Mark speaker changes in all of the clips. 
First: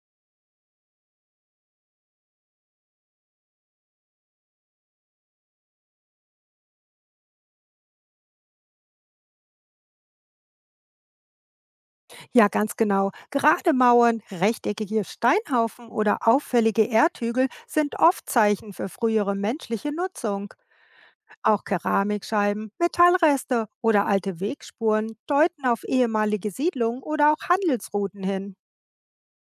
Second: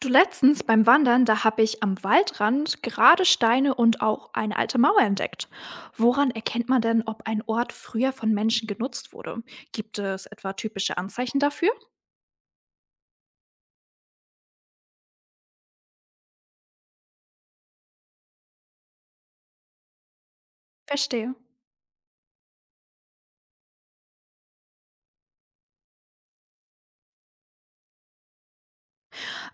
Speaker 1: Du letztens beim Wandern, da habe ich am Waldrand gerade Steine und auch eine alte Mauer entdeckt. Woran erkennt man denn, ob ein Ort früher von Menschen genutzt wurde? Gibt es etwa typische Anzeichen dafür?
Speaker 2: Ja, ganz genau. Gerade Mauern, rechteckige Steinhaufen oder auffällige Erdhügel sind oft Zeichen für frühere menschliche Nutzung.
Speaker 1: Verstehe.
Speaker 2: Auch Keramikscheiben, Metallreste oder alte Wegspuren deuten auf ehemalige Siedlungen oder auch Handelsrouten hin.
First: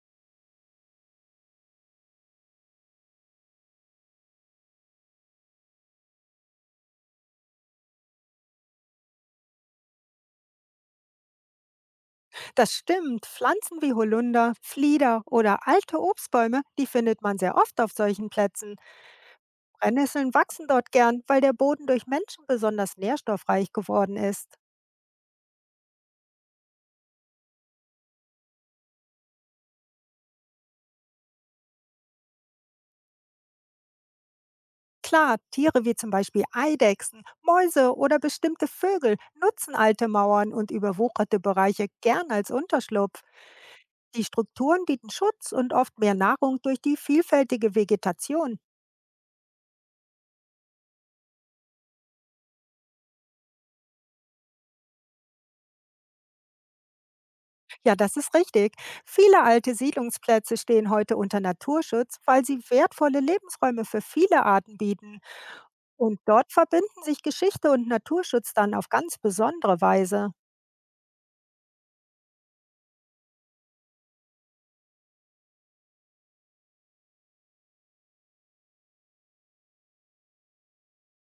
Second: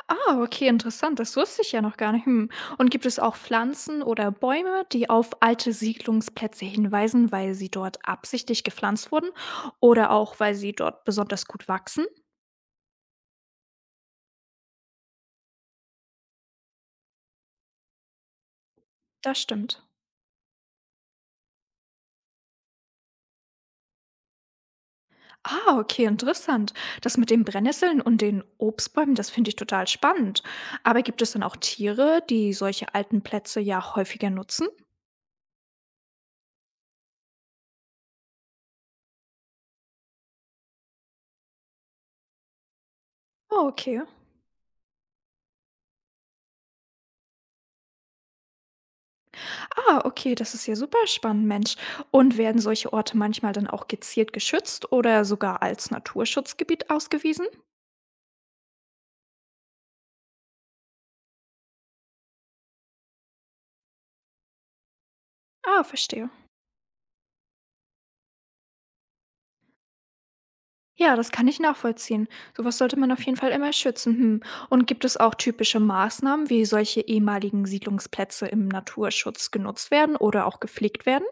Speaker 1: Ah, okay, interessant. Das wusste ich ja noch gar nicht. Hm. Und gibt es auch Pflanzen oder Bäume, die auf alte Siedlungsplätze hinweisen, weil sie dort absichtlich gepflanzt wurden oder auch weil sie dort besonders gut wachsen?
Speaker 2: Das stimmt, Pflanzen wie Holunder, Flieder oder alte Obstbäume, die findet man sehr oft auf solchen Plätzen.
Speaker 1: Das stimmt.
Speaker 2: Brennnesseln wachsen dort gern, weil der Boden durch Menschen besonders nährstoffreich geworden ist.
Speaker 1: Ah, okay, interessant. Das mit den Brennnesseln und den Obstbäumen, das finde ich total spannend. Aber gibt es dann auch Tiere, die solche alten Plätze ja häufiger nutzen?
Speaker 2: Klar, Tiere wie zum Beispiel Eidechsen, Mäuse oder bestimmte Vögel nutzen alte Mauern und überwucherte Bereiche gern als Unterschlupf.
Speaker 1: Oh, okay.
Speaker 2: Die Strukturen bieten Schutz und oft mehr Nahrung durch die vielfältige Vegetation.
Speaker 1: Ah, okay, das ist ja super spannend, Mensch. Und werden solche Orte manchmal dann auch gezielt geschützt oder sogar als Naturschutzgebiet ausgewiesen?
Speaker 2: Ja, das ist richtig. Viele alte Siedlungsplätze stehen heute unter Naturschutz, weil sie wertvolle Lebensräume für viele Arten bieten.
Speaker 1: Ah,
Speaker 2: Und
Speaker 1: verstehe.
Speaker 2: dort verbinden sich Geschichte und Naturschutz dann auf ganz besondere Weise.
Speaker 1: Ja, das kann ich nachvollziehen. Sowas sollte man auf jeden Fall immer schützen. Hm. Und gibt es auch typische Maßnahmen, wie solche ehemaligen Siedlungsplätze im Naturschutz genutzt werden oder auch gepflegt werden?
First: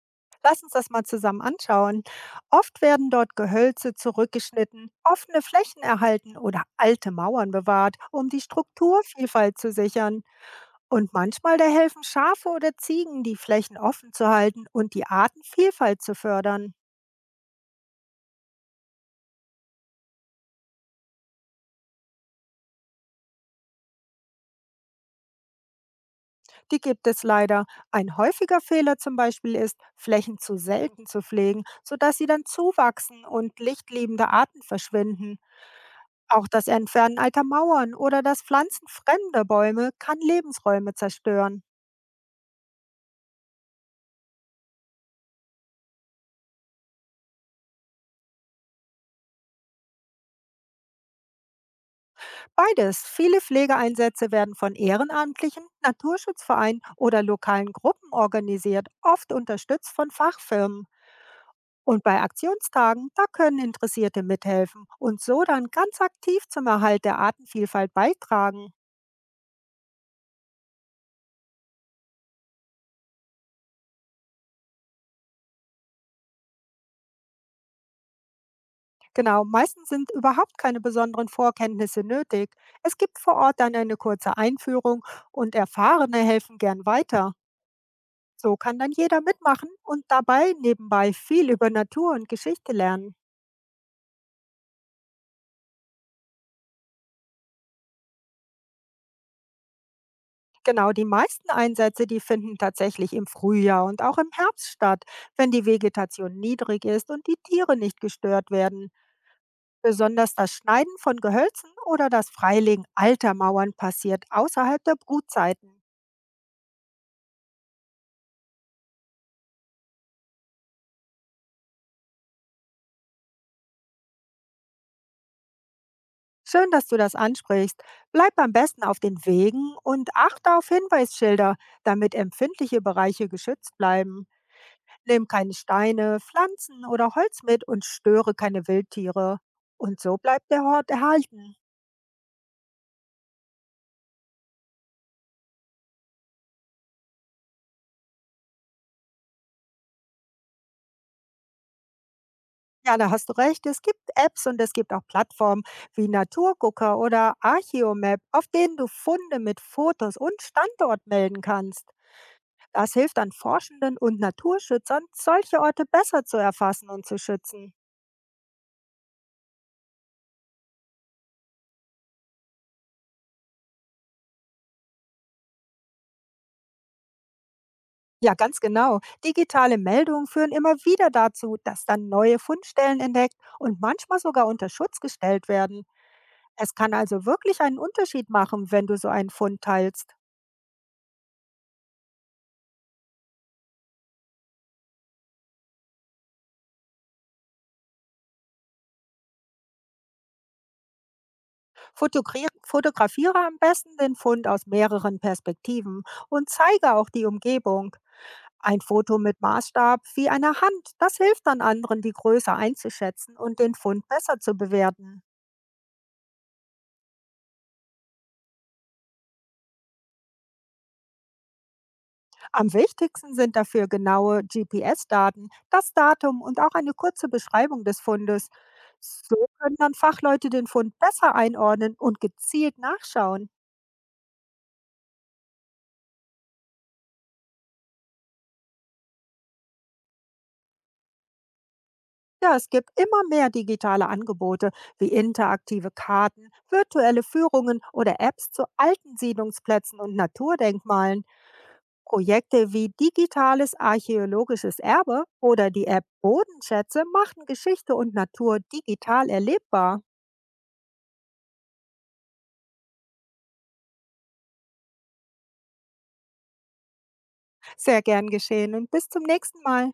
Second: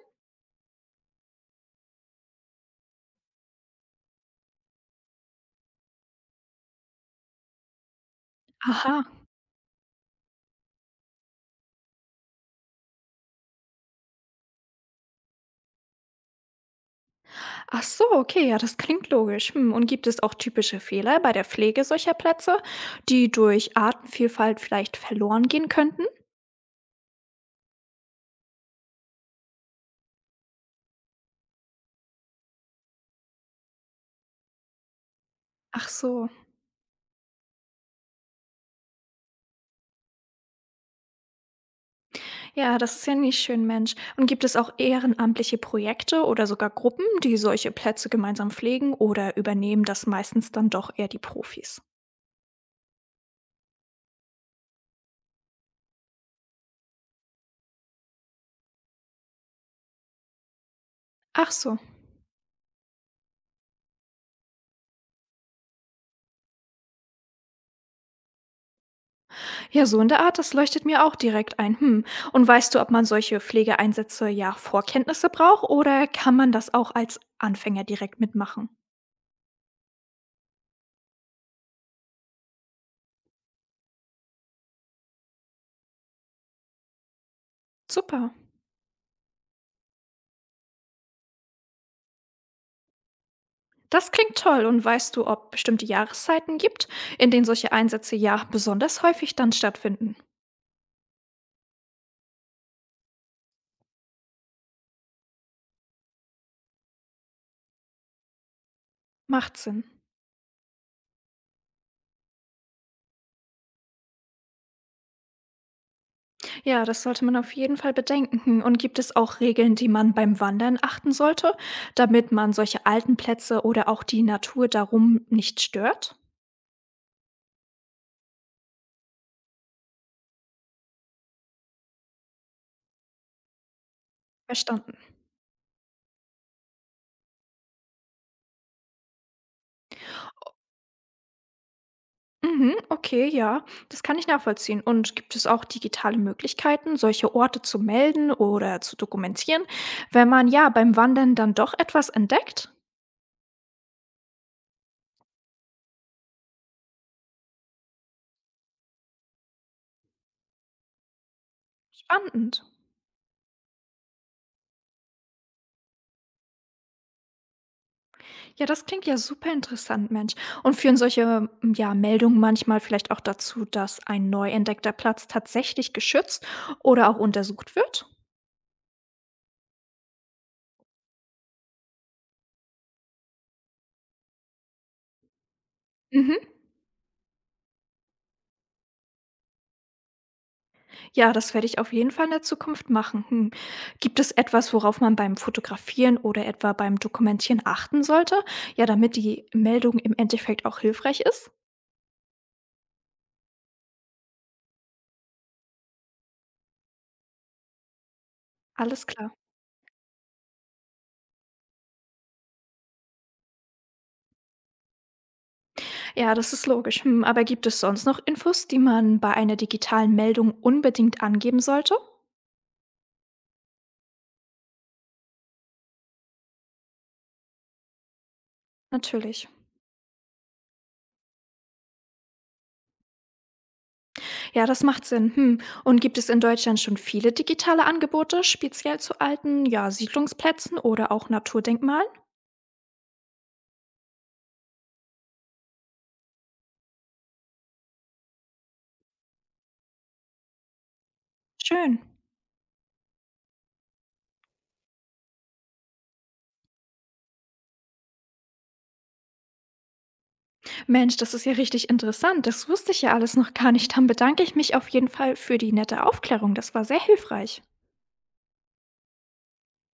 Speaker 2: Lass uns das mal zusammen anschauen. Oft werden dort Gehölze zurückgeschnitten, offene Flächen erhalten oder alte Mauern bewahrt, um die
Speaker 1: Aha.
Speaker 2: Strukturvielfalt zu sichern. Und manchmal da helfen Schafe oder Ziegen, die Flächen offen zu halten und die Artenvielfalt zu fördern.
Speaker 1: Ach so, okay, ja, das klingt logisch. Hm, und gibt es auch typische Fehler bei der Pflege solcher Plätze, die durch Artenvielfalt vielleicht verloren gehen könnten?
Speaker 2: Die gibt es leider. Ein häufiger Fehler zum Beispiel ist, Flächen zu selten zu pflegen, sodass sie dann zuwachsen und lichtliebende Arten verschwinden.
Speaker 1: Ach so.
Speaker 2: Auch das Entfernen alter Mauern oder das Pflanzen fremder Bäume kann Lebensräume zerstören.
Speaker 1: Ja, das ist ja nicht schön, Mensch. Und gibt es auch ehrenamtliche Projekte oder sogar Gruppen, die solche Plätze gemeinsam pflegen, oder übernehmen das meistens dann doch eher die Profis?
Speaker 2: Beides. Viele Pflegeeinsätze werden von Ehrenamtlichen, Naturschutzvereinen oder lokalen Gruppen organisiert, oft unterstützt von Fachfirmen.
Speaker 1: Ach so.
Speaker 2: Und bei Aktionstagen, da können Interessierte mithelfen und so dann ganz aktiv zum Erhalt der Artenvielfalt beitragen.
Speaker 1: Ja, so in der Art, das leuchtet mir auch direkt ein. Hm. Und weißt du, ob man solche Pflegeeinsätze ja Vorkenntnisse braucht oder kann man das auch als Anfänger direkt mitmachen?
Speaker 2: Genau, meistens sind überhaupt keine besonderen Vorkenntnisse nötig. Es gibt vor Ort dann eine kurze Einführung und Erfahrene helfen gern weiter.
Speaker 1: Super.
Speaker 2: So kann dann jeder mitmachen und dabei nebenbei viel über Natur und Geschichte lernen.
Speaker 1: Das klingt toll. Und weißt du, ob bestimmte Jahreszeiten gibt, in denen solche Einsätze ja besonders häufig dann stattfinden?
Speaker 2: Genau, die meisten Einsätze, die finden tatsächlich im Frühjahr und auch im Herbst statt, wenn die Vegetation niedrig ist und die Tiere nicht gestört werden.
Speaker 1: Macht Sinn.
Speaker 2: Besonders das Schneiden von Gehölzen oder das Freilegen alter Mauern passiert außerhalb der Brutzeiten.
Speaker 1: Ja, das sollte man auf jeden Fall bedenken. Und gibt es auch Regeln, die man beim Wandern achten sollte, damit man solche alten Plätze oder auch die Natur darum nicht stört?
Speaker 2: Schön, dass du das ansprichst. Bleib am besten auf den Wegen und achte auf Hinweisschilder, damit empfindliche Bereiche geschützt bleiben.
Speaker 1: Verstanden.
Speaker 2: Nimm keine Steine, Pflanzen oder Holz mit und störe keine Wildtiere. Und so bleibt der Hort erhalten.
Speaker 1: Mhm, okay, ja, das kann ich nachvollziehen. Und gibt es auch digitale Möglichkeiten, solche Orte zu melden oder zu dokumentieren, wenn man ja beim Wandern dann doch etwas entdeckt?
Speaker 2: Ja, da hast du recht. Es gibt Apps und es gibt auch Plattformen wie Naturgucker oder Archeomap, auf denen du Funde mit Fotos und Standort melden kannst.
Speaker 1: Spannend.
Speaker 2: Das hilft dann Forschenden und Naturschützern, solche Orte besser zu erfassen und zu schützen.
Speaker 1: Ja, das klingt ja super interessant, Mensch. Und führen solche, ja, Meldungen manchmal vielleicht auch dazu, dass ein neu entdeckter Platz tatsächlich geschützt oder auch untersucht wird?
Speaker 2: Ja, ganz genau. Digitale Meldungen führen immer wieder dazu, dass dann neue Fundstellen entdeckt und manchmal sogar unter Schutz gestellt werden.
Speaker 1: Mhm.
Speaker 2: Es kann also wirklich einen Unterschied machen, wenn du so einen Fund teilst.
Speaker 1: Ja, das werde ich auf jeden Fall in der Zukunft machen. Hm. Gibt es etwas, worauf man beim Fotografieren oder etwa beim Dokumentieren achten sollte? Ja, damit die Meldung im Endeffekt auch hilfreich ist?
Speaker 2: Fotografiere am besten den Fund aus mehreren Perspektiven und zeige auch die Umgebung. Ein
Speaker 1: Alles
Speaker 2: Foto
Speaker 1: klar.
Speaker 2: mit Maßstab wie einer Hand, das hilft dann anderen, die Größe einzuschätzen und den Fund besser zu bewerten.
Speaker 1: Ja, das ist logisch. Hm, aber gibt es sonst noch Infos, die man bei einer digitalen Meldung unbedingt angeben sollte?
Speaker 2: Am wichtigsten sind dafür genaue GPS-Daten, das Datum und auch eine kurze Beschreibung des Fundes. So
Speaker 1: Natürlich.
Speaker 2: können dann Fachleute den Fund besser einordnen und gezielt nachschauen.
Speaker 1: Ja, das macht Sinn. Hm. Und gibt es in Deutschland schon viele digitale Angebote, speziell zu alten, ja, Siedlungsplätzen oder auch Naturdenkmalen?
Speaker 2: Ja, es gibt immer mehr digitale Angebote wie interaktive Karten, virtuelle Führungen oder Apps zu alten Siedlungsplätzen und Naturdenkmalen.
Speaker 1: Schön.
Speaker 2: Projekte wie digitales archäologisches Erbe oder die App Bodenschätze machen Geschichte und Natur digital erlebbar.
Speaker 1: Mensch, das ist ja richtig interessant. Das wusste ich ja alles noch gar nicht. Dann bedanke ich mich auf jeden Fall für die nette Aufklärung. Das war sehr hilfreich.
Speaker 2: Sehr gern geschehen und bis zum nächsten Mal.